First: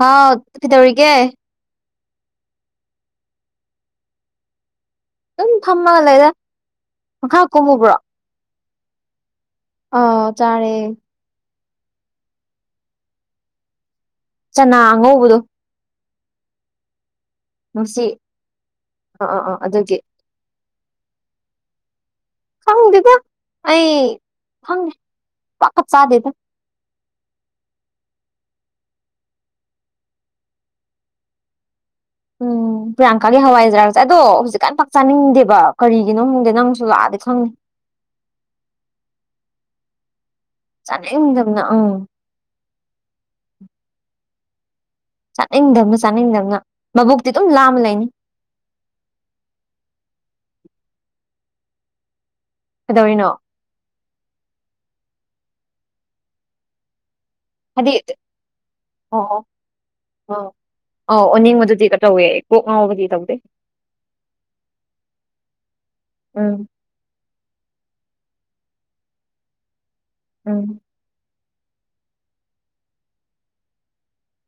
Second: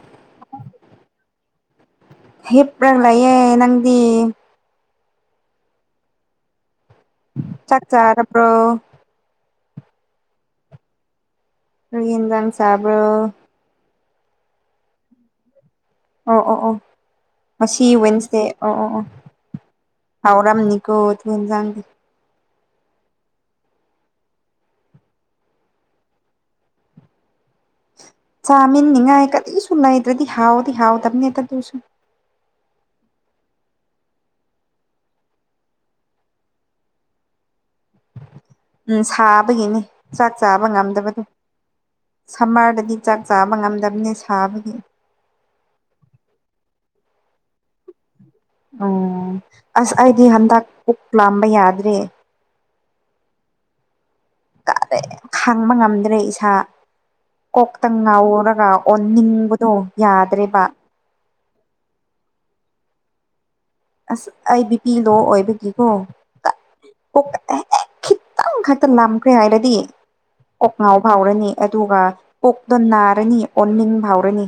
ꯍꯥꯎ ꯊꯤꯗꯧꯔꯤ ꯀꯦ ꯍꯤꯞ꯭ꯔꯒꯂꯌꯦꯦ ꯅꯪꯗꯤ ꯑꯗꯨꯝ ꯊꯝꯃꯒꯜ ꯂꯩꯗ ꯃꯈꯥ ꯆꯥꯛ ꯆꯥꯔ ꯑꯞ꯭ꯔꯣ ꯑ ꯆꯥꯔꯦ ꯀꯔꯤ ꯏꯟꯖꯥꯡ ꯆꯥꯕ꯭ꯔꯣ ꯆꯅꯥ ꯑꯉꯧꯕꯗꯣ ꯑꯣ ꯑꯣ ꯑꯣ ꯉꯁꯤ ꯋꯦꯟꯅꯁꯗꯦ ꯑꯣ ꯑꯣ ꯑꯣ ꯑꯥ ꯑꯥ ꯑꯥ ꯑꯗꯨꯒꯤ ꯍꯥꯎꯔꯝꯅꯤ ꯀꯣ ꯊꯣꯏꯟꯖꯥꯡꯗꯤ ꯈꯪꯗꯦꯗ ꯑꯩ ꯈꯪꯉꯦ ꯄꯥꯛꯀ ꯆꯥꯗꯦꯗ [unintelligible] ꯆꯥꯃꯤꯟꯅꯤꯉꯥꯏ ꯀꯔꯤꯁꯨꯨ ꯂꯩꯇ꯭ꯔꯗꯤ ꯍꯥꯎꯗꯤ ꯍꯥꯎꯗꯝꯅꯤ ꯇꯗꯨꯁꯨ ꯎꯝ ꯄ꯭ꯔꯤꯌꯥꯡꯀꯥꯒꯤ ꯍꯋꯥꯏꯖꯥꯔꯖꯦ ꯑꯗꯣ ꯍꯧꯖꯤꯛꯀꯥꯟ ꯄꯥꯛ ꯆꯥꯅꯤꯡꯗꯦꯕ ꯀꯔꯤꯒꯤꯅꯣ ꯈꯪꯗꯦ ꯅꯪꯖꯨ ꯂꯥꯛꯑꯗꯤ ꯈꯪꯅꯤ [unintelligible] ꯎꯝ ꯁꯥꯕꯒꯤꯅꯤ ꯆꯥꯛ ꯥꯆꯥꯕ ꯉꯝꯗꯕꯅꯤ ꯆꯥꯅꯤꯡꯗꯕꯅ ꯎꯝ ꯁꯝꯃꯔꯗꯗꯤ ꯆꯥꯛ ꯆꯥꯕ ꯉꯝꯗꯝꯅꯦ ꯁꯥꯕꯒꯤ ꯆꯥꯅꯤꯡꯗꯝꯅ ꯆꯥꯅꯤꯡꯗꯝꯅ ꯃꯕꯨꯛꯇꯤ ꯗꯨꯝ ꯂꯥꯝ ꯂꯩꯅꯤ ꯎꯝ ꯑꯁ ꯑꯩꯗꯤ ꯍꯟꯗꯛ ꯄꯨꯛ ꯂꯥꯝꯕ ꯌꯥꯗ꯭ꯔꯦ ꯀꯩꯗꯧꯔꯤꯅꯣ ꯈꯥꯡꯕ ꯉꯝꯗ꯭ꯔꯦ ꯏꯁꯥ ꯍꯥꯏꯗꯤ ꯀꯣꯛꯇꯪ ꯉꯥꯎꯔꯒ ꯑꯣ ꯑꯣ ꯑꯣꯟꯅꯤꯡꯕꯗꯣ ꯑꯣ ꯌꯥꯗ꯭ꯔꯦꯕ ꯑꯧ ꯑꯣꯅꯤꯡꯕꯗꯨꯗꯤ ꯀ ꯇꯧꯋꯦ ꯀꯣꯛ ꯉꯥꯎꯕꯗꯤ ꯇꯧꯗꯦ ꯑꯁ ꯑꯩ ꯕꯤꯄꯤ ꯂꯣ ꯑꯣꯏꯕꯒꯤꯀꯣ ꯎꯝ ꯈꯤꯇꯪ ꯈꯛꯇ ꯂꯥꯈ꯭ꯔꯦ ꯍꯥꯏꯔꯗꯤ ꯎꯝ ꯀꯣꯛꯅꯥꯥꯎ ꯐꯥꯎꯔꯅꯤ ꯑꯗꯨꯒ ꯄꯨꯣꯛꯛꯇꯣ ꯅꯥꯔꯅꯤ ꯑꯣꯟꯅꯤꯡ ꯐꯥꯎꯔꯅꯤ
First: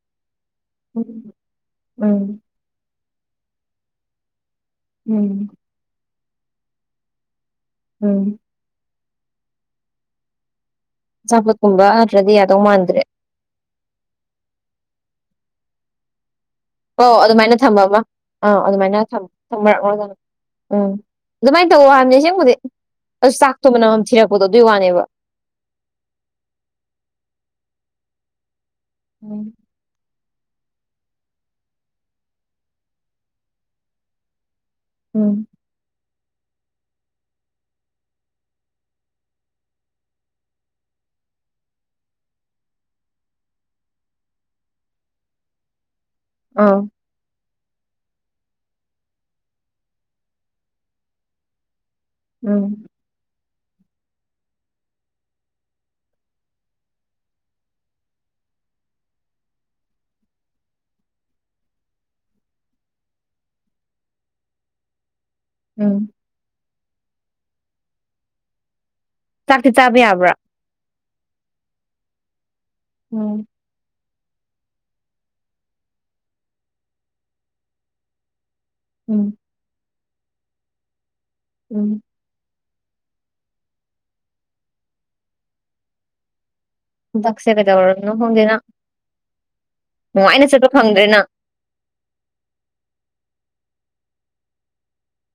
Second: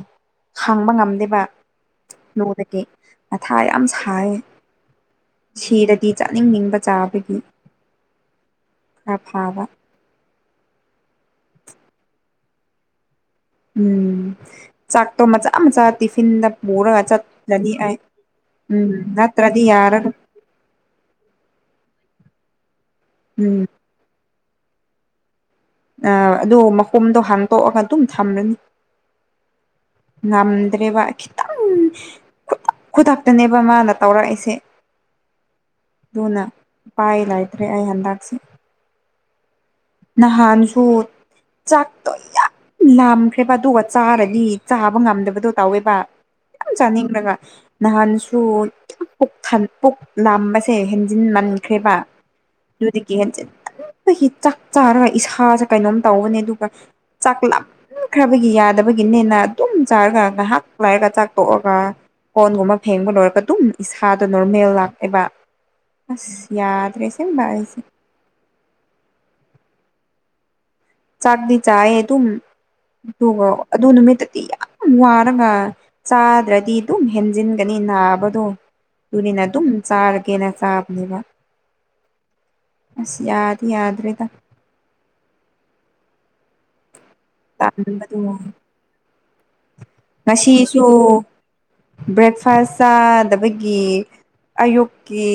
ꯍꯥꯡꯕ ꯎꯝ ꯉꯝꯗꯦꯕ ꯎꯝ ꯅꯣꯡꯗꯤ ꯃꯊꯥ ꯌꯥꯝ ꯁꯥꯏ ꯎꯝ ꯁꯤꯔꯗꯤ ꯆꯥꯅꯤꯡꯅꯤꯡꯕ ꯆꯥꯕꯒꯤ ꯎꯝ ꯑ ꯐꯥꯕ ꯑꯐꯣꯠꯀꯨꯝꯕ ꯅꯠꯇ꯭ꯔꯗꯤ ꯌꯥꯗꯧ ꯃꯥꯟꯗ꯭ꯔꯦ ꯎꯝ ꯆꯥꯛꯇꯣ ꯃꯆꯥ ꯃꯆꯥ ꯇꯤꯐꯤꯟꯗ ꯄꯨꯔꯒ ꯑꯣ ꯑꯗꯨꯃꯥꯏꯅ ꯆꯠꯂꯅꯤ ꯊꯝꯕ ꯑꯩ ꯑꯃ ꯑꯥ ꯎꯝ ꯑꯗꯨꯃꯥꯏꯅ ꯅꯠꯇ꯭ꯔꯗꯤ ꯌꯥꯔꯔꯣꯏ ꯊꯝꯃꯔꯛꯂꯣꯖꯅ ꯎꯝ ꯑꯗꯨꯃꯥꯏꯅ ꯇꯧꯋ ꯍꯥꯏꯅꯦ ꯁꯤ ꯑꯁ ꯎꯝ ꯆꯥꯛꯇ ꯃꯅꯝ ꯊꯤꯔꯛꯄꯗꯣ ꯑꯗꯨꯏ ꯋꯥꯅꯦꯕ ꯑ ꯑꯗꯨ ꯃꯈꯣꯝꯗꯣ ꯍꯥꯡꯇꯣꯛꯑꯒ ꯑꯗꯨꯝ ꯊꯝꯂꯅꯤ ꯎꯝ ꯉꯝꯗ꯭ꯔꯦꯕ ꯈꯤꯇꯪ ꯈꯨꯗꯛ ꯈꯨꯗꯛꯇꯅꯦꯕ ꯃꯥꯅ ꯇꯧꯔꯛꯏꯁꯦ ꯎꯝ ꯑꯗꯨꯅ ꯎꯄꯥꯏ ꯂꯩꯇ꯭ꯔꯦ ꯑꯩ ꯍꯟꯗꯛꯁꯦ ꯅꯍꯥꯟꯁꯨ ꯆꯥꯛꯇꯣ ꯌꯥꯝ ꯂꯥꯝꯈ꯭ꯔꯦꯕ ꯑꯗꯨꯒ ꯆꯥꯔꯗꯤ ꯆꯥꯕ ꯉꯝꯗꯕꯗꯣ ꯇꯧꯋꯦꯕ ꯌꯥꯝ ꯑꯥ ꯆꯥꯅꯤꯡꯗꯒ ꯅꯍꯥꯟꯁꯨ ꯄꯨ ꯄꯨꯛ ꯂꯥꯝꯕꯁꯦ ꯍꯦꯟꯖꯤꯟ ꯃꯟꯈ꯭ꯔꯦꯕ ꯎꯝ ꯌꯗꯤ ꯀꯍꯦ ꯍ ꯆꯥꯔꯒ ꯏꯁꯥꯁꯦ ꯀꯩꯅꯣꯝ ꯇꯧꯧꯕꯅꯦ ꯑꯗꯨꯒ ꯆꯥꯛ ꯂꯈ꯭ꯔꯕꯒꯤ ꯌꯥꯗꯕꯒꯤꯅꯦꯅ ꯑꯗꯨꯝ ꯆꯥꯔꯒ ꯉꯥꯏꯍꯥꯛ ꯂꯥꯏꯔꯒ ꯆꯥꯛꯇꯣꯛꯑꯒ ꯀꯣꯟꯒꯨꯝꯕ ꯐꯦꯡꯕ ꯂꯣꯏꯔꯒ ꯑꯗꯨꯝ ꯏꯁꯥꯗ ꯅꯣꯔꯃꯦꯜ ꯂꯥꯛꯑꯦꯕ ꯎꯝ ꯑꯁ ꯌꯥꯗ꯭ꯔꯦꯁꯦ ꯏꯁꯦ ꯆꯥꯛꯇꯤ ꯆꯥꯕ ꯌꯥꯕ꯭ꯔꯥ ꯆꯥꯛꯗꯤ ꯆꯑ ꯑꯗꯨ ꯎꯝ ꯑꯗꯨ ꯅꯨꯃꯤꯠ ꯤ ꯌꯥꯝ ꯋꯥꯔꯒ ꯆꯥꯗ꯭ꯔꯗꯤ ꯑꯗꯨꯝ ꯍꯦꯟꯖꯤꯟꯒꯅꯤ ꯅꯥꯕꯗꯣ ꯎꯝ ꯑꯗꯨꯅꯤꯅ ꯑꯗꯨꯝ ꯆꯥꯔꯒꯦꯅ ꯆꯥꯕꯅꯦꯕ ꯎꯝ ꯑꯁ ꯌꯥꯗ ꯌꯥꯗꯔꯦꯗ ꯛꯁꯦ ꯀꯗꯧꯔꯅ ꯍꯣꯡꯒꯅ ꯉꯁꯤꯁꯨ ꯅꯪ ꯕ꯭ꯔꯦꯛꯐꯥꯁ ꯆꯥꯗꯕꯒꯤ ꯑꯌꯨꯛꯀꯤ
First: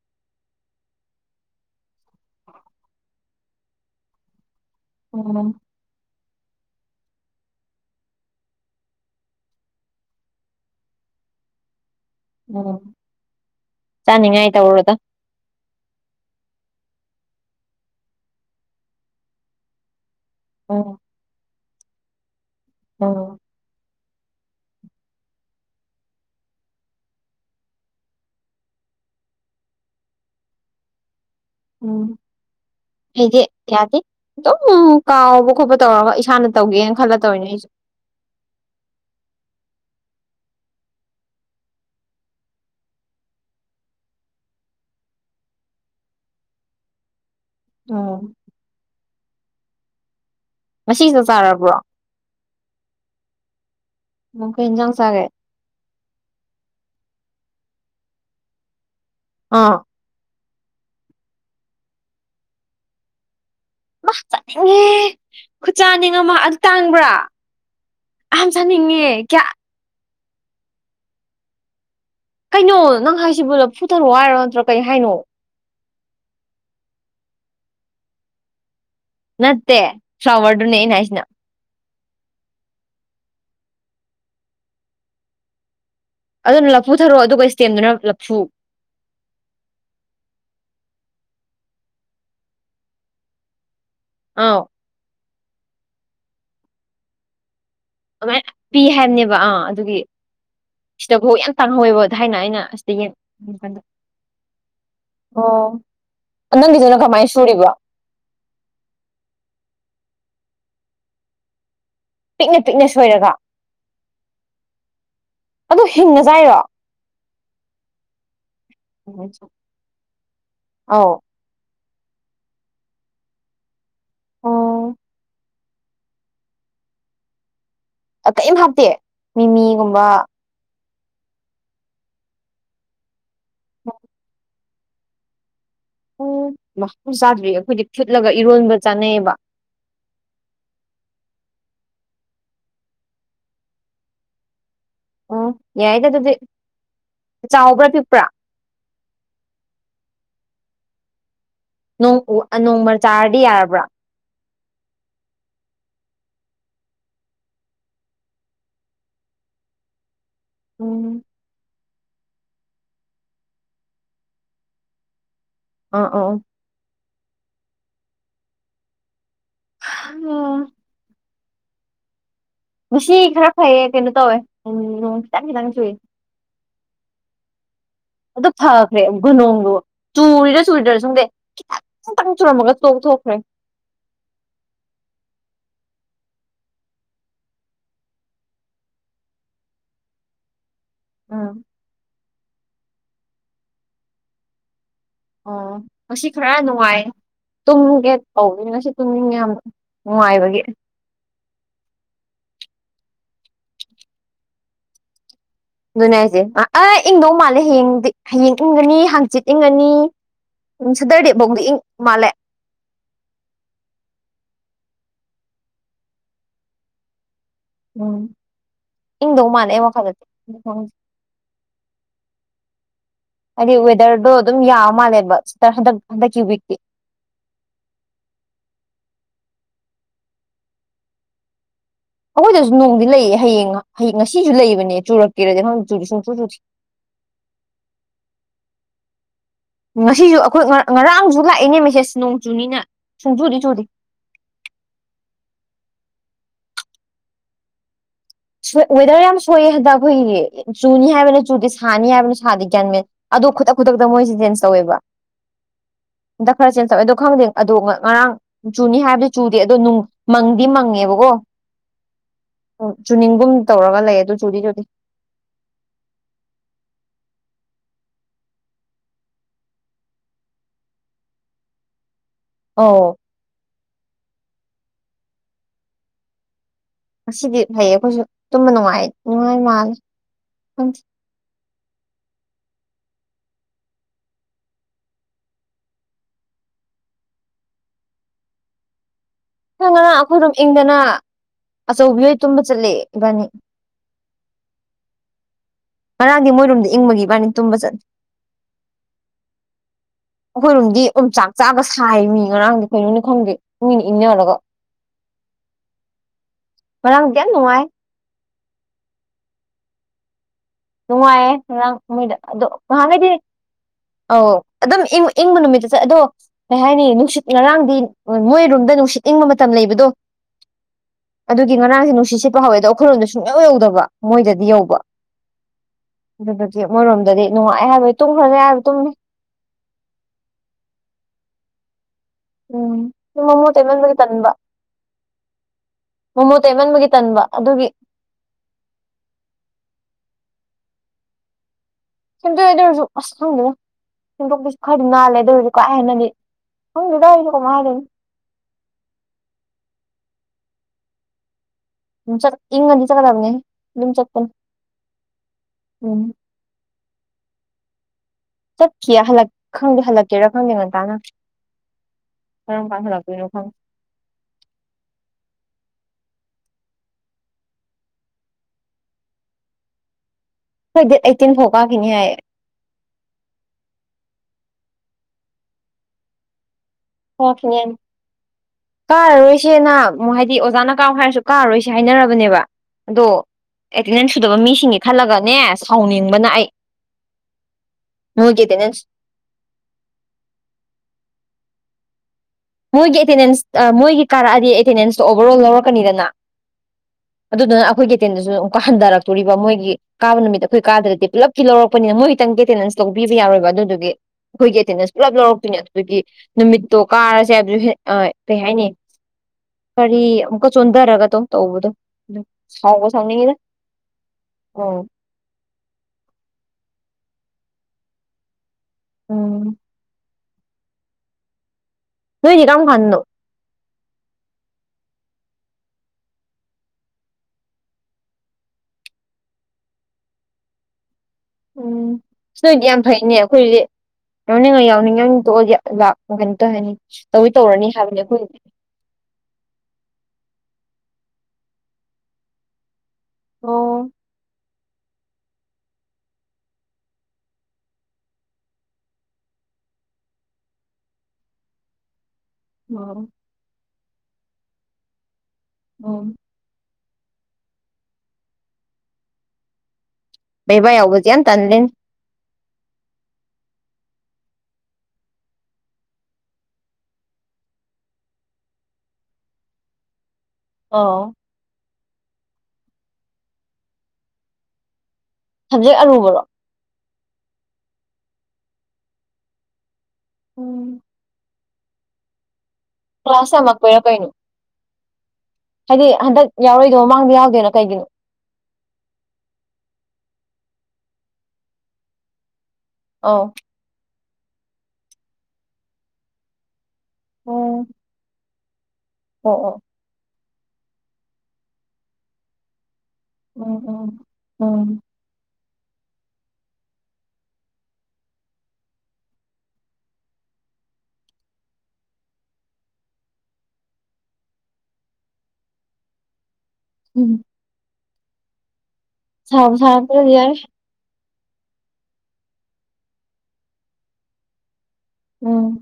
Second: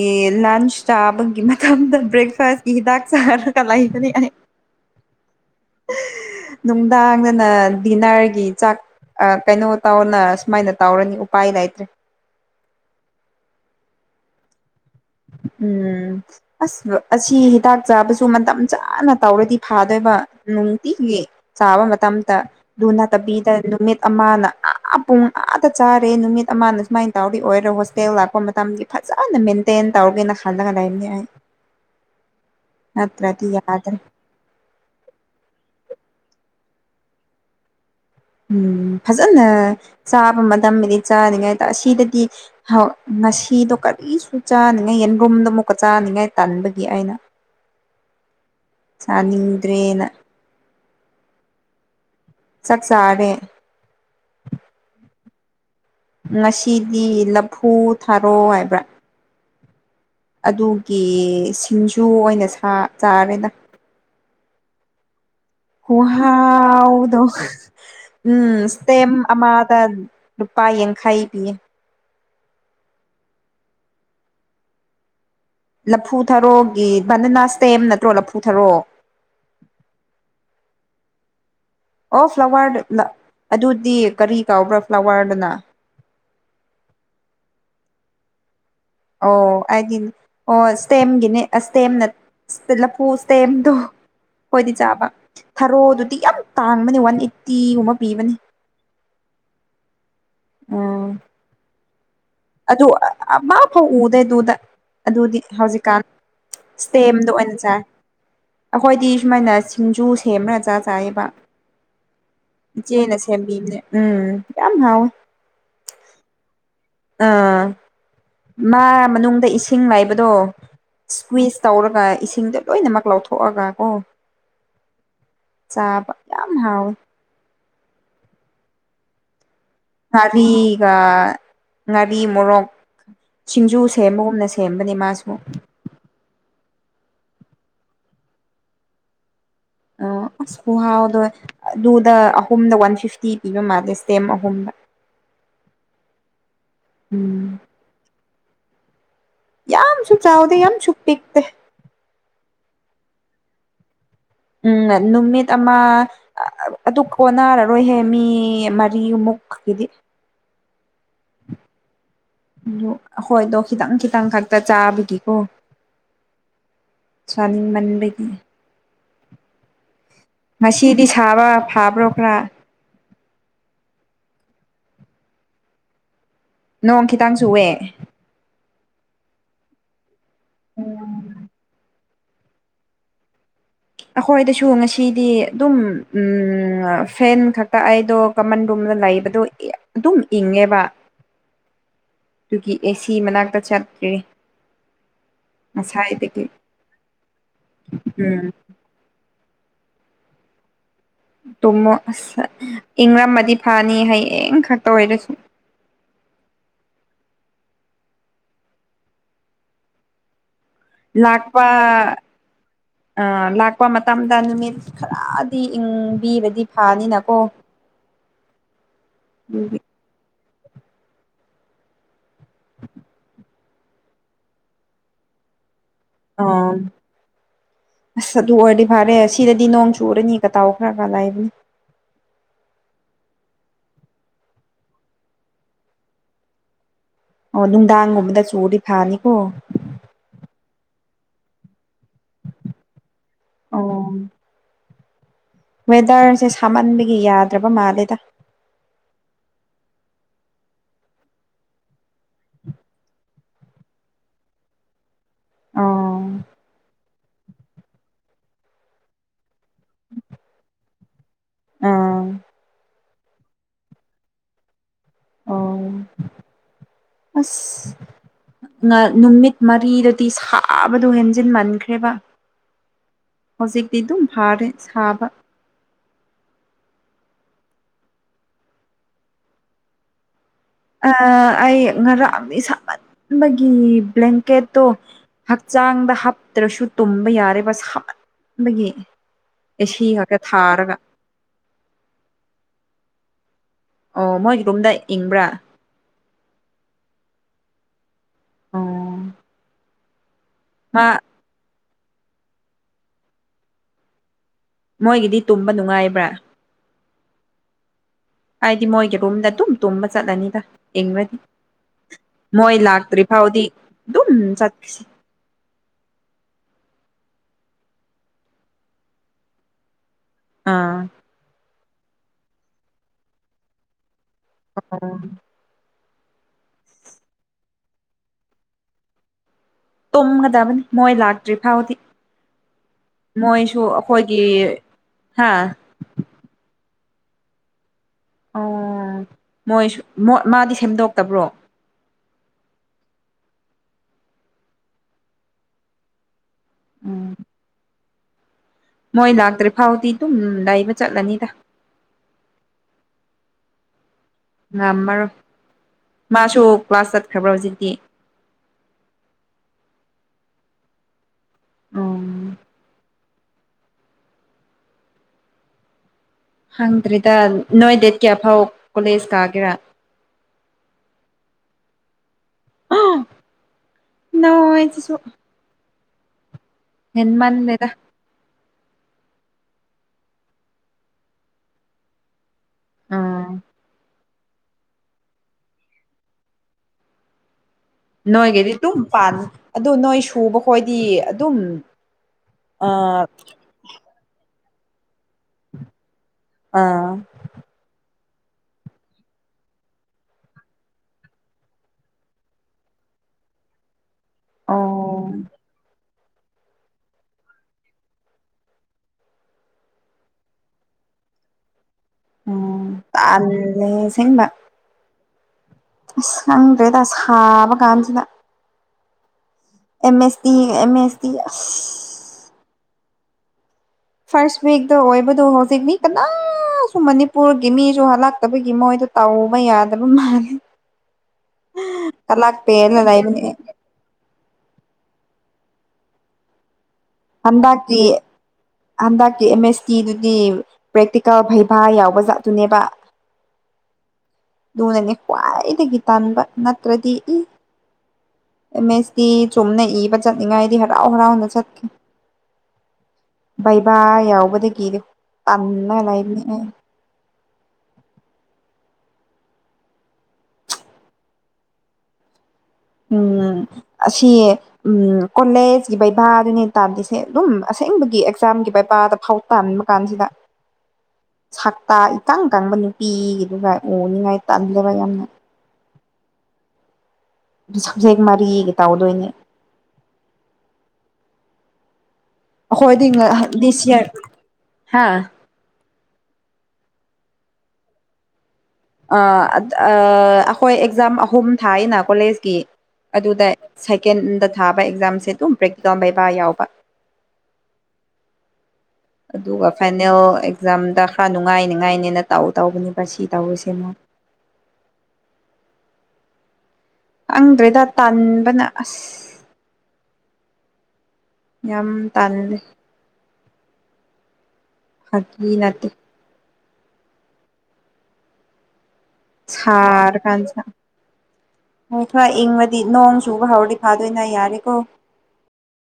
ꯂꯟꯆ ꯇꯥꯕꯒꯤ ꯃꯇꯝꯗ ꯕ꯭ꯔꯦꯛꯐꯥꯁꯀꯤ ꯍꯤꯗꯥꯛ ꯆꯥꯔꯒ ꯂꯩꯕꯅꯤ ꯌꯥ ꯎꯝ ꯅꯨꯡꯗꯥꯡꯗꯅ ꯗꯤꯟꯅꯔꯒꯤ ꯆꯥꯛ ꯀꯩꯅꯣ ꯇꯧꯅ ꯁꯨꯃꯥꯏꯅ ꯇꯧꯔꯅꯤ ꯎꯄꯥꯏ ꯂꯩꯇ꯭ꯔꯦ ꯎꯝ ꯆꯥꯅꯤꯡꯉꯥꯏ ꯇꯧꯔꯗ ꯎꯝ ꯑꯁ ꯑꯁꯤ ꯍꯤꯗꯥꯛ ꯆꯥꯕꯁꯨ ꯃꯇꯝ ꯆꯥꯅ ꯇꯧꯔꯗꯤ ꯐꯥꯗꯣꯏꯕ ꯎꯝ ꯅꯨꯡꯇ ꯆꯕ ꯇꯝꯇ ꯂꯨꯅ ꯎꯝ ꯇꯕꯤꯗ ꯅꯨꯅꯨꯡ ꯑꯃꯅ ꯑꯥ ꯄꯨꯡ ꯑꯥꯗ ꯆꯥꯔꯦ ꯅꯨꯃꯤꯠ ꯑꯃꯅ ꯁꯨꯃꯥꯏꯅ ꯇꯧꯗꯤ ꯑꯣꯏꯔꯣ ꯍꯣꯁꯇꯦꯜ ꯂꯥꯛꯄ ꯃꯇꯝꯗꯤ ꯐꯖꯦ ꯆꯅ ꯃꯦꯟꯇꯦꯟ ꯇꯧꯔꯒꯦꯅ ꯈꯟꯗꯉ ꯂꯩꯅꯤ ꯍꯥꯏ ꯎꯝ ꯑꯩꯗꯤꯦ ꯌꯥꯗ꯭ꯔꯦ ꯀꯗꯤ ꯀꯥꯎꯕ ꯇꯧꯔꯒ ꯏꯁꯥꯅ ꯇꯧꯒꯦꯅ ꯈꯜꯂ ꯇꯧꯔꯤꯅꯦ ꯑꯩꯁꯨ ꯎꯝ ꯐꯖꯅ ꯆꯥꯕ ꯃꯇꯝꯗꯤ ꯆꯥꯅꯤꯡꯉꯥꯏꯗ ꯑꯁꯤꯗꯗꯤ ꯉꯁꯤꯗꯣ ꯀꯔꯤꯁꯨ ꯆꯥꯅꯤꯉꯥꯏ ꯌꯦꯟꯔꯨꯝꯗꯣ ꯑꯃꯨꯛꯀ ꯆꯥꯅꯤꯡꯉꯥꯏ ꯇꯟꯥꯟꯕꯒꯤ ꯑꯩꯅ ꯑꯣ ꯆꯥꯅꯤꯡꯗ꯭ꯔꯦꯅ ꯉꯁꯨ ꯆꯥꯔꯕ꯭ꯔꯣ ꯆꯥꯛ ꯆꯥꯔꯦ ꯃꯈꯨꯈ ꯍꯟꯖꯥꯡ ꯆꯒꯦ ꯉꯁꯤꯗꯤ ꯂꯐꯨ ꯊꯥꯔꯣ ꯍꯥꯏꯕ꯭ꯔꯥ ꯑꯥ ꯑꯗꯨꯒꯤ ꯁꯤꯡꯖꯨ ꯑꯣꯏꯅ ꯆꯥꯔꯦꯅ [inaudible] ꯑꯃ ꯑꯗꯨ ꯍꯨꯍꯥꯎꯗꯣ ꯇꯥꯡꯕ꯭ꯔꯥ ꯌꯥꯝ ꯆꯥꯅꯤꯡꯉꯦ ꯀꯌꯥ ꯎꯝꯇ ꯑꯗ ꯂꯨꯄꯥ ꯌꯥꯡꯈꯩ ꯄꯤ ꯀꯩꯅꯣ ꯅꯪ ꯍꯥꯏꯁꯤꯕꯨꯂ ꯐꯨꯊꯔꯣ ꯍꯥꯏꯔꯣ ꯅꯠꯇ꯭ꯔꯣ ꯀꯔꯤ ꯍꯥꯏꯅꯣ ꯂꯐꯨꯊꯔꯣꯒꯤ ꯕꯅꯅꯥ ꯏꯁꯇꯦꯝ ꯅꯠꯇ꯭ꯔꯣ ꯂꯐꯨꯊꯔꯣ ꯅꯠꯇꯦ ꯁꯋꯥꯔ ꯅ ꯅꯅꯥꯁꯤꯅ ꯑꯣ ꯐ꯭ꯂꯥꯋꯥꯔꯗ ꯑꯗꯨꯗꯤ ꯀꯔꯤ ꯀꯧꯕꯥꯎꯕ꯭ꯔꯥ ꯐ꯭ꯂꯥꯋꯔꯗꯅ ꯑꯗꯨꯅ ꯂꯐꯨ ꯊꯔꯛꯑꯣ ꯑꯗꯨꯒ ꯏꯁꯇꯦꯝꯗꯨꯅ ꯂꯐꯨ ꯑꯣ ꯍꯥꯏꯗꯤ ꯑꯣ ꯏꯁꯇꯦꯝꯒꯤꯅꯦ ꯏꯁꯇꯦꯝꯅ ꯂꯐꯨ ꯏꯁꯇꯦꯝꯗꯣ ꯑꯥꯎ ꯍꯣꯏꯗꯤ ꯆꯥꯕ ꯊꯔꯣꯗꯨꯗꯤ ꯌꯥꯝ ꯇꯥꯡꯕꯅꯦ ꯋꯥꯟ ꯑꯦꯠꯇꯤꯒꯨꯝꯕ ꯄꯤꯕꯅꯦ ꯑꯗꯨꯃꯥꯏꯅ ꯄꯤ ꯍꯥꯏꯕꯅꯦꯕ ꯑꯥ ꯑꯗꯨꯒꯤ ꯎꯝ ꯁꯤꯗꯈ ꯌꯥꯝ ꯇꯥꯡꯍꯧꯋꯦꯕ ꯊꯥꯏꯅ ꯑꯩꯅ ꯑꯗꯨ ꯑꯁꯤꯗ ꯌꯦꯡ ꯀꯥꯟꯗ ꯑꯃꯐꯥꯎ ꯎꯗꯦ ꯑꯗꯨꯗ ꯑꯗꯨꯗꯤ ꯑꯣ ꯍꯧꯖꯤꯛꯀꯥꯟ ꯅꯪꯒꯤꯗꯨꯅ ꯀꯃꯥꯏꯅ ꯏꯁꯇꯦꯝꯗ ꯑꯣꯏꯅ ꯁꯨꯔꯤꯕ ꯆꯥꯏ ꯑꯩꯈꯣꯏꯗꯤ ꯁꯨꯃꯥꯏꯅ ꯁꯤꯡꯖꯨ ꯊꯦ꯭ꯔꯆꯥꯥꯖꯥꯏꯕ ꯄꯤꯛꯅ ꯄꯤꯛꯅ ꯆꯅ ꯁꯣꯏꯔꯒ ꯁꯦꯝꯕꯤ ꯎꯝ ꯀꯝ ꯍꯥꯏ ꯑꯗꯨ ꯍꯤꯡꯅ ꯆꯥꯏꯔꯣ ꯑꯥ ꯃꯥ ꯃꯅꯨꯡꯗ ꯏꯁꯤꯡ ꯉꯥꯏꯕꯗꯣ ꯑꯧ ꯁꯀ꯭ꯋꯤꯁ ꯇꯧꯔꯒ ꯏꯁꯤꯡꯗꯣ ꯂꯣꯏꯅꯃꯛ ꯂꯧꯊꯣꯛꯑꯒ ꯀꯣ ꯑꯣ ꯆꯥꯕ ꯌꯥꯝ ꯍꯥꯎ ꯑ ꯀꯩꯝ ꯍꯥꯞꯇꯦ ꯃꯤꯃꯤ ꯉꯥꯔꯤꯒ ꯉꯥꯔꯤ ꯃꯣꯔꯣꯛ ꯁꯤꯡꯖꯨ ꯁꯦꯝꯕꯒꯨꯝꯅꯁꯦ ꯁꯦꯝꯕꯅꯦ ꯃꯥꯁꯤꯃꯨ ꯎ ꯃꯍꯥꯎ ꯆꯥꯗ꯭ꯔꯤ ꯑꯩꯈꯣꯏꯗꯤ ꯐꯨꯠꯂꯒ ꯏꯔꯣꯟꯕ ꯆꯥꯅꯩꯑꯕ ꯑꯣ ꯑꯁ ꯈꯨꯍꯥꯎꯗꯣ ꯑꯗꯨꯗ ꯑꯍꯨꯝꯗ ꯋꯥꯟ ꯐꯤꯐꯇꯤ ꯄꯤꯕ ꯃꯥꯜꯂꯦ ꯏꯁꯇꯦꯝ ꯑꯍꯨꯝꯗ ꯑꯣ ꯌꯥꯏꯗ ꯑꯗꯨꯗꯤ ꯎꯝ ꯆꯥꯎꯕ꯭ꯔꯥ ꯄꯤꯛꯄ꯭ꯔꯥ ꯌꯥꯝꯁꯨ ꯆꯥꯎꯗꯦ ꯌꯥꯝꯁꯨ ꯄꯤꯛꯇꯦ ꯅꯣꯡꯎ ꯅꯣꯡꯃ ꯆꯥꯔꯗꯤ ꯌꯥꯔꯕ꯭ꯔꯥ ꯎꯝ ꯅꯨꯃꯤꯠ ꯑꯃ ꯑꯗꯨ ꯑꯣꯅꯔꯔꯣꯏꯍꯦ ꯃꯤ ꯃꯔꯤꯃꯨꯛ ꯀꯗꯤ ꯎꯝ ꯍꯣꯏꯗꯣ ꯈꯤꯇꯪ ꯈꯤꯇꯪ ꯈꯛꯇ ꯆꯥꯕꯒꯤꯀꯣ ꯑꯥ ꯑꯥ ꯁꯅꯤ ꯃꯟꯕꯒꯤ ꯑꯣ ꯃꯁꯤꯗꯤ ꯐꯕ ꯐꯕ꯭ꯔꯣ ꯈ꯭ꯔꯥ ꯉꯁꯤ ꯈꯔ ꯐꯩꯌꯦ ꯀꯩꯅꯣ ꯇꯧꯋꯦ ꯎ ꯈꯤꯇꯪ ꯈꯤꯇꯪ ꯆꯨꯏ ꯅꯣꯡ ꯈꯤꯇꯪ ꯆꯨꯑꯦ ꯑꯗꯨ ꯐꯈ꯭ꯔꯦ ꯒꯨꯅꯣꯡꯗꯨꯣ ꯆꯨꯔꯤꯔꯥ ꯆꯨꯔꯤꯗ꯭ꯔꯥ ꯁꯨꯡꯗꯦ ꯈꯤꯇꯪ ꯇꯪ ꯆꯨꯔꯝꯃꯒ ꯇꯣꯛꯊꯈ꯭ꯔꯦ ꯑꯩꯈꯣꯏꯗꯁꯨ ꯉꯁꯤꯗꯤ ꯑꯗꯨꯝ ꯐꯦꯟ ꯈꯛꯇ ꯑꯩꯗꯣ ꯀꯃꯟ ꯔꯨꯝ ꯂꯩꯕꯗ ꯑꯗꯨꯝ ꯏꯪꯉꯦꯕ ꯑꯝ ꯑꯗꯨꯒꯤ ꯑꯦꯁꯤ ꯃꯅꯥꯛꯇ ꯆꯠꯇ꯭ꯔꯦ ꯑꯣ ꯉꯁꯤ ꯈꯔ ꯅꯨꯡꯉꯥꯏ ꯇꯨꯡꯒꯦ ꯎꯝ ꯀꯧꯏ ꯉꯁꯤ ꯇꯨꯡꯅꯤꯡ ꯌꯥꯝ ꯅꯨꯡꯉꯥꯏꯕꯒꯤ ꯇꯨꯝꯃꯣ ꯑꯁ ꯏꯪꯉꯝꯃꯗꯤ ꯐꯅꯤ ꯍꯌꯦꯡ ꯈꯛꯇ ꯑꯣꯏꯔꯁꯨ ꯑꯗꯨꯅꯦ ꯍꯥꯏꯁꯦ ꯑ ꯏꯪꯗꯧ ꯃꯥꯜꯂꯦ ꯍꯌꯦꯡꯗꯤ ꯍꯌꯦꯡ ꯏꯪꯒꯅꯤ ꯍꯥꯡꯆꯤꯠ ꯏꯪꯉꯅꯤ ꯂꯥꯛꯄ ꯑ ꯂꯥꯛꯄ ꯃꯇꯝꯗ ꯅꯨꯃꯤꯠ ꯈꯔꯗꯤ ꯏꯪꯕꯤꯕꯗꯤ ꯐꯥꯅꯤꯅꯀꯣ ꯎꯝ ꯏꯪꯗꯧ ꯑꯗꯨꯒꯤ ꯃꯥꯟꯅꯩ ꯋꯥꯜꯗꯗꯤ ꯍꯥꯏꯗꯤ ꯋꯦꯗꯔꯗꯣ ꯑꯗꯨꯝ ꯌꯥ ꯃꯥꯜꯂꯦꯕ ꯁꯤꯇ ꯍꯟꯗꯛ ꯍꯟꯗꯛꯀꯤ ꯋꯤꯛꯇꯤ ꯑꯁ ꯑꯗꯨ ꯑꯣꯏꯗꯤ ꯐꯔꯦꯁꯤ ꯁꯤꯗꯗꯤ ꯅꯣꯡ ꯆꯨꯔꯅꯤ ꯀꯇꯥꯎ ꯈꯔ ꯈꯔ ꯂꯥꯏꯕꯅꯤ ꯑꯩꯈꯣꯏꯗꯁꯨ ꯅꯣꯡꯗꯤ ꯂꯩꯑꯦ ꯍꯌꯦꯡ ꯍꯌꯦꯡ ꯉꯁꯤꯁꯨ ꯂꯩꯕꯅꯦ ꯆꯨꯔꯛꯇꯦꯔꯗꯤ ꯍꯪ ꯆꯨꯁꯤ ꯁꯨꯡꯆꯨ ꯆꯨꯁꯤ [unintelligible] ꯑꯣ ꯅꯨꯡꯝꯗꯥꯥꯡꯒꯨꯝꯕꯗ ꯆꯣꯔꯤ ꯐꯥꯅꯤꯀꯣ ꯉꯁꯤꯁꯨ ꯑꯩꯈꯣꯏ ꯉꯔꯥꯡꯁꯨ ꯂꯥꯛꯏꯅꯦ ꯃꯦꯁꯦꯁ ꯅꯣꯡ ꯆꯨꯅꯤꯅ ꯁꯨꯡꯖꯨꯔꯤꯨꯔꯤ ꯑꯣ ꯋꯦꯗꯔꯁꯦ ꯁꯥꯃꯟꯕꯒꯤ ꯌꯥꯗ꯭ꯔꯕ ꯃꯥꯜꯂꯦꯗ ꯋꯦꯗꯔ ꯌꯥꯝ ꯁꯣꯛꯑꯦ ꯍꯟꯗꯛ ꯑꯩꯈꯣꯏꯒꯤ ꯆꯨꯅꯤ ꯍꯥꯏꯕꯅ ꯆꯨꯗꯤ ꯁꯥꯅꯤ ꯍꯥꯏꯕꯅ ꯁꯥꯗꯤ ꯒ꯭ꯌꯥꯟꯃꯦꯟ ꯑꯗꯨꯗ ꯈꯨꯗꯛ ꯈꯨꯗꯛꯇ ꯃꯣꯏꯁꯦ ꯆꯦꯟꯖ ꯇꯧꯋꯦꯕ ꯑꯣ ꯍꯟꯗꯛ ꯈꯔ ꯆꯦꯟꯖ ꯇꯧꯋꯦ ꯑꯗꯣ ꯈꯪꯗꯦ ꯑꯗꯣ ꯉꯔꯥꯡ ꯆꯨꯅꯤ ꯍꯥꯏꯕꯗꯤ ꯆꯨꯗꯦ ꯑꯗꯣ ꯃꯪꯗꯤ ꯃꯪꯉꯦꯕꯀꯣ ꯑꯥ ꯆꯨꯅꯤꯡꯕꯨꯝ ꯇꯧꯔꯒ ꯂꯩ ꯑꯗꯨ ꯆꯨꯗꯤ ꯆꯨꯗꯤ ꯑꯣ ꯑꯁ ꯅꯨꯃꯤꯠ ꯃꯔꯤꯗꯗꯤ ꯁꯥꯕꯗꯣ ꯍꯦꯟꯖꯤꯟꯃꯟꯈ꯭ꯔꯦꯕ ꯑꯧ ꯍꯧꯖꯤꯛꯇꯤ ꯑꯗꯨꯝ ꯐꯥꯔꯦ ꯁꯥꯕ ꯉꯁꯤꯗꯤ ꯐꯩꯌꯦ ꯑꯩꯈꯣꯏꯁꯨ ꯇꯨꯝꯕ ꯅꯨꯡꯉꯥꯏ ꯅꯨꯡꯉꯥꯏ ꯃꯥꯜꯂꯦ ꯈꯪꯗꯦ ꯑ ꯑꯩ ꯉꯔꯥꯡꯅꯤ ꯁꯥꯃꯟ ꯒꯤ ꯕ꯭ꯂꯦꯡꯀꯦꯠꯇꯣ ꯍꯛꯆꯥꯡꯗ ꯍꯥꯞꯇ꯭ꯔꯁꯨ ꯇꯨꯝꯕ ꯌꯥꯔꯦ ꯕꯁ ꯒꯤ ꯅ ꯉꯔꯥꯡ ꯑꯩꯈꯣꯏ ꯑꯗꯨꯝ ꯏꯪꯗꯅ ꯑꯆꯧꯕꯤꯏ ꯇꯨꯝꯕ ꯆꯠꯂꯦ ꯏꯕꯥꯅꯤ ꯑꯣ ꯃꯣꯏꯒꯤ ꯔꯣꯝꯗ ꯏꯪꯕ꯭ꯔꯥ ꯉꯔꯥꯡꯗꯤ ꯃꯣꯏꯔꯣꯝꯗ ꯏꯪꯕꯒꯤ ꯏꯕꯥꯅꯤ ꯇꯨꯝꯕ ꯆꯠꯂꯤ ꯑꯥ ꯑꯩꯈꯣꯏꯔꯣꯝꯗꯤ ꯑꯗꯨ ꯆꯥꯛ ꯆꯥꯒ ꯁꯥꯏ ꯃꯤ ꯉꯔꯥꯡꯗꯤ ꯑꯩꯈꯣꯏꯩꯅꯣꯅꯤ ꯈꯪꯗꯦ ꯇ ꯏꯟꯅ ꯏꯟꯅꯔꯒ ꯃꯣꯏꯒꯤꯗꯤ ꯇꯨꯝꯕ ꯅꯨꯡꯉꯥꯏꯕ꯭ꯔꯥ ꯃꯔꯥꯡꯗ ꯅꯨꯡꯉꯥꯏ ꯍꯥꯏꯗꯤ ꯃꯣꯏꯒꯤ ꯔꯨꯝꯗ ꯇꯨꯝ ꯇꯨꯝꯕ ꯆꯠꯂꯅꯤꯗ ꯇꯨꯡ ꯏꯪꯔꯗꯤ ꯍꯥꯏ ꯍ ꯃꯣꯏ ꯂꯥꯛꯇ꯭ꯔꯤ ꯀꯗꯤ ꯐꯥꯎꯗꯤ ꯑꯗꯨꯝ ꯑ ꯑꯗꯨꯝ ꯆꯠꯈ꯭ꯔꯁꯤ ꯏ ꯏꯪꯕ ꯅꯨꯃꯤꯠꯇꯁꯦ ꯑꯗꯣ ꯍꯥꯏꯅꯤ ꯅꯨꯡꯁꯤꯠ ꯉꯔꯥꯡꯗꯤ ꯃꯣꯏꯔꯨꯝꯝꯗ ꯅꯨꯡꯁꯤꯠ ꯅꯤꯡꯕ ꯃꯇꯝ ꯂꯩꯕꯗꯣ ꯑꯥ ꯑꯗꯨꯒꯤ ꯉꯔꯥꯡꯁꯦ ꯅꯨꯡꯁꯤꯠ ꯁꯤꯠꯄ ꯍꯧꯋꯦ ꯑꯗꯣ ꯑꯩꯈꯜꯂꯣꯟꯣꯝꯣ ꯁꯨꯡꯌꯥꯧ ꯌꯧꯗꯕ ꯃꯣꯏꯗꯗꯤ ꯌꯧꯕ ꯑꯣ ꯑꯗꯨꯗꯨꯒꯤ ꯃꯣꯏꯔꯣꯝꯗꯗꯤ ꯅꯨꯡꯉꯥꯏ ꯍꯥꯏꯕ ꯇꯨꯝꯈ꯭ꯔꯒꯦ ꯍꯥꯏꯕ ꯇꯨꯝꯃꯦ ꯇꯨꯝꯒꯗꯕꯅꯤ ꯃꯣꯏ ꯂꯥꯛꯇ꯭ꯔꯤ ꯐꯥꯎꯗꯤ ꯎꯝ ꯃꯣꯃꯣ ꯃꯣꯏꯁꯨ ꯇꯩꯃꯟꯕꯒꯤ ꯑꯩꯈꯣꯏꯒꯤ ꯇꯟꯕ ꯍꯥ ꯃꯣꯃꯣ ꯇꯩꯃꯟꯕꯒꯤ ꯇꯟꯕ ꯑꯗꯨꯒꯤ ꯑ ꯃꯣꯏꯁꯨ ꯃꯥꯗꯤ ꯁꯦꯝꯗꯣꯛꯇꯕ꯭ꯔꯣ ꯁꯦꯝꯗꯣꯛꯑꯦ ꯗꯨ ꯑꯣꯏꯔꯁꯨ ꯑꯁ ꯈꯪꯗꯦꯗ ꯁꯦꯝꯗꯣꯛꯄꯁꯤ ꯈꯔꯗꯤ ꯅꯥꯜꯂꯦ ꯑꯗꯨ ꯑꯣꯏꯔꯁꯨ ꯀꯥ ꯍꯦꯟꯅꯗꯤ ꯈꯪꯗꯦꯗꯥ ꯎꯝ ꯑꯩꯁꯨ ꯀꯃꯥꯏ ꯍꯥꯏꯗꯣꯏꯅꯣ ꯃꯣꯏ ꯂꯥꯛꯇ꯭ꯔꯤ ꯐꯥꯎꯗꯤ ꯇꯨꯝ ꯂꯩꯕ ꯆꯠꯂꯅꯤꯗ ꯎꯝꯆꯠ ꯏꯪ ꯉꯗꯤ ꯆꯀꯗꯕꯅꯦ ꯗꯨꯝꯆꯠ ꯉꯥꯝꯃꯔꯣꯏ ꯃꯥꯁꯨ ꯀ꯭ꯂꯥꯁ ꯆꯠꯈ꯭ꯔꯕ꯭ꯔꯥ ꯍꯧꯖꯤꯛꯇꯤ ꯆꯠꯈꯤ ꯍꯜꯂꯛ ꯈꯪꯗꯦ ꯍꯜꯂꯛꯀꯦꯔꯥ ꯈꯪꯗꯦ ꯉꯟꯇꯥꯅ ꯎꯝ ꯀꯔꯝ ꯀꯥꯟ ꯍꯜꯂꯛ ꯇꯣꯏꯅꯣ ꯈꯪꯗꯦ ꯍꯪꯗ꯭ꯔꯤꯗ ꯅꯣꯏ ꯗꯦꯠ ꯀꯌꯥꯐꯥꯎ ꯀꯣꯂꯦꯖ ꯀꯥꯒꯦꯔꯥ ꯍꯣꯏ ꯗꯦꯠ ꯑꯥꯏꯇꯤꯟ ꯐꯥꯎ ꯀꯥꯈꯤꯅꯤ ꯍꯥꯏꯌꯦ ꯑ ꯅꯥꯎꯏ ꯆꯁꯨ ꯍꯦꯟꯃꯟ ꯀꯥꯈꯤꯅꯤ ꯍꯥꯏ ꯃꯦꯗ ꯀꯥꯔꯔꯣꯏꯁꯦꯅ ꯃꯨꯛ ꯍꯥꯏꯗꯤ ꯑꯣꯖꯥꯅ ꯀꯥꯎ ꯍꯥꯏꯔꯁꯨ ꯀꯥꯔꯔꯣꯏꯁꯦ ꯍꯥꯏꯅꯔꯕꯅꯦꯕ ꯑꯗꯣ ꯎꯝ ꯑꯦꯇꯦꯟꯅꯦꯟꯁ ꯁꯨꯗꯕ ꯃꯤꯁꯤꯡꯒꯤ ꯈꯜꯂꯒ ꯁꯥꯎꯅꯤꯡꯕꯅ ꯑꯩ ꯃꯣꯏꯒꯤ ꯅꯣꯏꯒꯗꯤ ꯗꯨꯝ ꯑꯦꯇꯦꯟꯗꯦꯟꯁ ꯄꯥꯟ ꯑꯗꯨ ꯅꯣꯏ ꯁꯨꯕ ꯈꯣꯏꯗꯤ ꯑꯗꯨꯝ ꯃꯣꯏꯒꯤ ꯑꯥ ꯑꯦꯇꯦꯟꯗꯦꯟꯁ ꯃꯣꯏꯒꯤ ꯀꯥꯔꯛꯑꯗꯤ ꯑꯦꯇꯦꯟꯗꯦꯟꯁꯇꯣ ꯑꯣꯚꯔ ꯑꯣꯜ ꯂꯧꯔꯛꯀꯅꯤꯗꯅ ꯑ [unintelligible] ꯗꯁꯨꯨ ꯃꯨꯛꯀ ꯍꯟꯗꯔꯛꯇꯣꯔꯤꯕ ꯃꯣꯏꯒꯤ ꯀꯥꯕ ꯅꯨꯃꯤꯠ ꯑꯩꯈꯣꯏ ꯀꯥꯗ꯭ꯔꯗꯤ ꯄꯨꯂꯞꯀꯤ ꯂꯧꯔꯛꯄꯅꯤꯅ ꯃꯣꯏꯒꯤꯗꯪꯗ ꯑꯦꯇꯦꯟꯗꯦꯟꯁ ꯂꯧꯕꯤ ꯄꯤꯕ ꯌꯥꯔꯣꯏꯕ ꯑꯗꯨꯗꯨꯒꯤ ꯑꯣ ꯑꯇꯦꯟꯗꯦꯟꯁ ꯄꯨꯂꯞ ꯂꯧꯔꯛꯇꯣꯏꯅꯦ ꯑꯗꯨꯒꯤ ꯅꯨꯃꯤꯠꯇꯣ ꯀꯥꯔꯁ [unintelligible] ꯍꯦꯗ ꯀꯩ ꯍꯥꯏꯅꯤ ꯀꯔꯤ ꯑꯃꯨꯛꯀ ꯆꯣꯟꯗꯔꯒ ꯗꯨꯝ ꯇꯧꯕꯗꯣ ꯎꯝ ꯁꯥꯎꯕꯨ ꯁꯥꯎꯅꯤꯡꯉꯤꯗ ꯇꯜꯂꯦ ꯑꯁꯦꯡꯕ ꯑ ꯑꯁ ꯈꯪꯗ꯭ꯔꯦꯗ ꯁꯥꯕ ꯀꯥꯟꯁꯤꯗ ꯎꯝ M S T M S T ꯅꯣꯏꯗꯤ ꯀꯔꯝ ꯀꯥꯟꯗꯅꯣ ꯐꯥꯔꯁ ꯋꯤꯛꯇ ꯑꯣꯏꯕꯗꯣ ꯍꯧꯖꯤꯛ ꯃꯤ ꯀꯅꯥ ꯅꯥꯁꯨ ꯃꯅꯤꯄꯨꯔꯒꯤ ꯃꯤꯁꯨ ꯍꯜꯂꯇꯕꯒꯤ ꯃꯣꯏꯗꯣ ꯇꯧꯕ ꯌꯥꯗꯕ ꯃꯥꯜꯂꯦ ꯎꯝ ꯀꯂꯥꯛ ꯅꯣꯏꯗꯤ ꯄꯦꯜꯂ ꯌꯥꯝ ꯐꯩꯅꯦ ꯂꯩꯕꯅꯦ ꯑꯩꯈꯣꯏꯗꯤ ꯌꯥꯎꯅꯤꯡꯉ ꯌꯥꯎꯅꯤꯡꯉ ꯗꯨꯝ ꯇꯣꯛꯑꯗꯤ ꯂꯥꯛ ꯀꯩꯅꯣꯝꯇ ꯍꯥꯏꯅꯤꯡꯉꯤ ꯍꯥꯟꯗꯛꯀꯤ ꯍꯥꯟꯗꯛꯀꯤ ꯑꯦꯝ ꯑꯦꯁ ꯇꯤ ꯗꯨꯗꯤ ꯄ꯭ꯔꯦꯛꯇꯤꯀꯦꯜ ꯚꯩꯚꯥ ꯌꯥꯎꯕ ꯖꯥꯠꯇꯨꯅꯦꯕ ꯑꯣ ꯗꯨꯉꯅꯦ ꯈ꯭ꯋꯥꯏꯗꯒꯤ ꯇꯟꯕ ꯅꯠꯇ꯭ꯔꯗꯤ ꯏ ꯑꯦꯝ ꯑꯦꯁ ꯇꯤ ꯆꯨꯝꯅ ꯏꯕ ꯆꯠꯅꯤꯡꯉꯥꯏꯗꯤ ꯍꯔꯥꯎ ꯍꯔꯥꯎꯅ ꯆꯠꯈꯤ [unintelligible] ꯚꯩꯚꯥ ꯌꯥꯎꯕꯗꯒꯤ [unintelligible] ꯇꯟꯂꯒ ꯑꯣ ꯂꯩꯕꯅꯦ ꯚꯩꯚꯥ ꯌꯥꯎꯕꯖꯦ ꯌꯥꯝ ꯇꯟꯂꯦꯟ ꯎꯝ ꯑꯁꯤ ꯎꯝ ꯀꯣꯃꯦꯖꯀꯤ ꯚ ꯩꯕꯥꯗꯨꯅꯦ ꯇꯥꯗꯤꯁꯦ ꯑꯗꯨꯝ ꯑꯁꯦꯡꯕꯒꯤ ꯑꯦꯛꯖꯥꯝꯒꯤ ꯚꯩꯚꯣꯗ ꯐꯥꯎ ꯇꯟꯕ ꯀꯥꯟꯁꯤꯗ ꯑꯥꯎ ꯇꯥ ꯏꯀꯪ ꯀꯪꯕ ꯅꯨꯄꯤꯒꯤꯗꯨꯒ ꯎꯅꯤꯡꯉꯥꯏ ꯇꯜꯗꯕ ꯌꯥꯝꯅ ꯍꯦꯛ ꯑꯔꯨꯕꯔꯣ ꯗꯨ ꯁꯕꯖꯦꯛ ꯃꯔꯤꯒ ꯇꯧꯗꯣꯏꯅꯦ ꯎꯝ ꯑꯈꯣꯏꯗꯤ ꯀ꯭ꯂꯥꯁ ꯉꯍꯥꯟꯗꯤ ꯁꯤ ꯌꯥꯝꯃꯛꯄꯩꯔꯥ ꯍꯦꯞ ꯀꯩꯅꯣ ꯍꯥ ꯍꯥꯏꯗꯤ ꯍꯟꯗꯛ ꯌꯥꯎꯔꯣꯏꯗꯣ ꯃꯃꯥꯡꯗ ꯌꯥꯎꯗꯣꯏꯅꯣ ꯀꯩꯒꯤꯅꯣ ꯑ ꯑꯩꯈꯣꯏ ꯑꯦꯛꯖꯥꯝ ꯑꯍꯨꯝ ꯊꯥꯏꯅ ꯀꯣꯂꯦꯖꯀꯤ ꯑꯧ ꯑꯗꯨꯗ ꯁꯥꯏꯀꯦꯟꯗ ꯊꯥꯕ ꯑꯦꯛꯖꯥꯝꯁꯦ ꯑꯗꯨꯝ ꯄ꯭ꯔꯦꯛꯇꯤꯀꯜ ꯃꯩꯕꯥ ꯌꯥꯎꯕ ꯑꯣ ꯑꯣ ꯑꯗꯨꯒ ꯑꯣ ꯐꯥꯏꯅꯦꯜ ꯑꯦꯛꯖꯥꯝꯗ ꯈꯔ ꯅꯨꯡꯉꯥꯏꯅꯤꯉꯥꯏꯅꯦꯅ ꯇꯥꯎꯎ ꯇꯧꯕꯕꯅꯦꯅꯤ ꯀꯁꯤ ꯎꯝ ꯇꯥꯧꯕꯁꯦꯃ ꯎꯝ ꯎꯝ ꯈꯪꯗ꯭ꯔꯦꯗ ꯇꯥꯟꯕꯅ ꯑꯁ ꯌꯥꯝ ꯇꯥꯜꯂꯦ ꯍꯀꯤ ꯅꯠꯇ ꯎꯝ ꯁꯥꯕꯨ ꯁꯔ ꯁꯥꯔꯛꯇ꯭ꯔꯗꯤ ꯌꯥꯔꯦ ꯈꯟꯁꯤꯗ ꯍꯣꯏ ꯈꯔ ꯏꯪꯉꯗꯤ ꯅꯣꯡ ꯆꯨꯕ ꯍꯧꯔꯗꯤ ꯐꯥꯗꯣꯏꯅ ꯌꯥꯔꯦꯀꯣ ꯎꯝ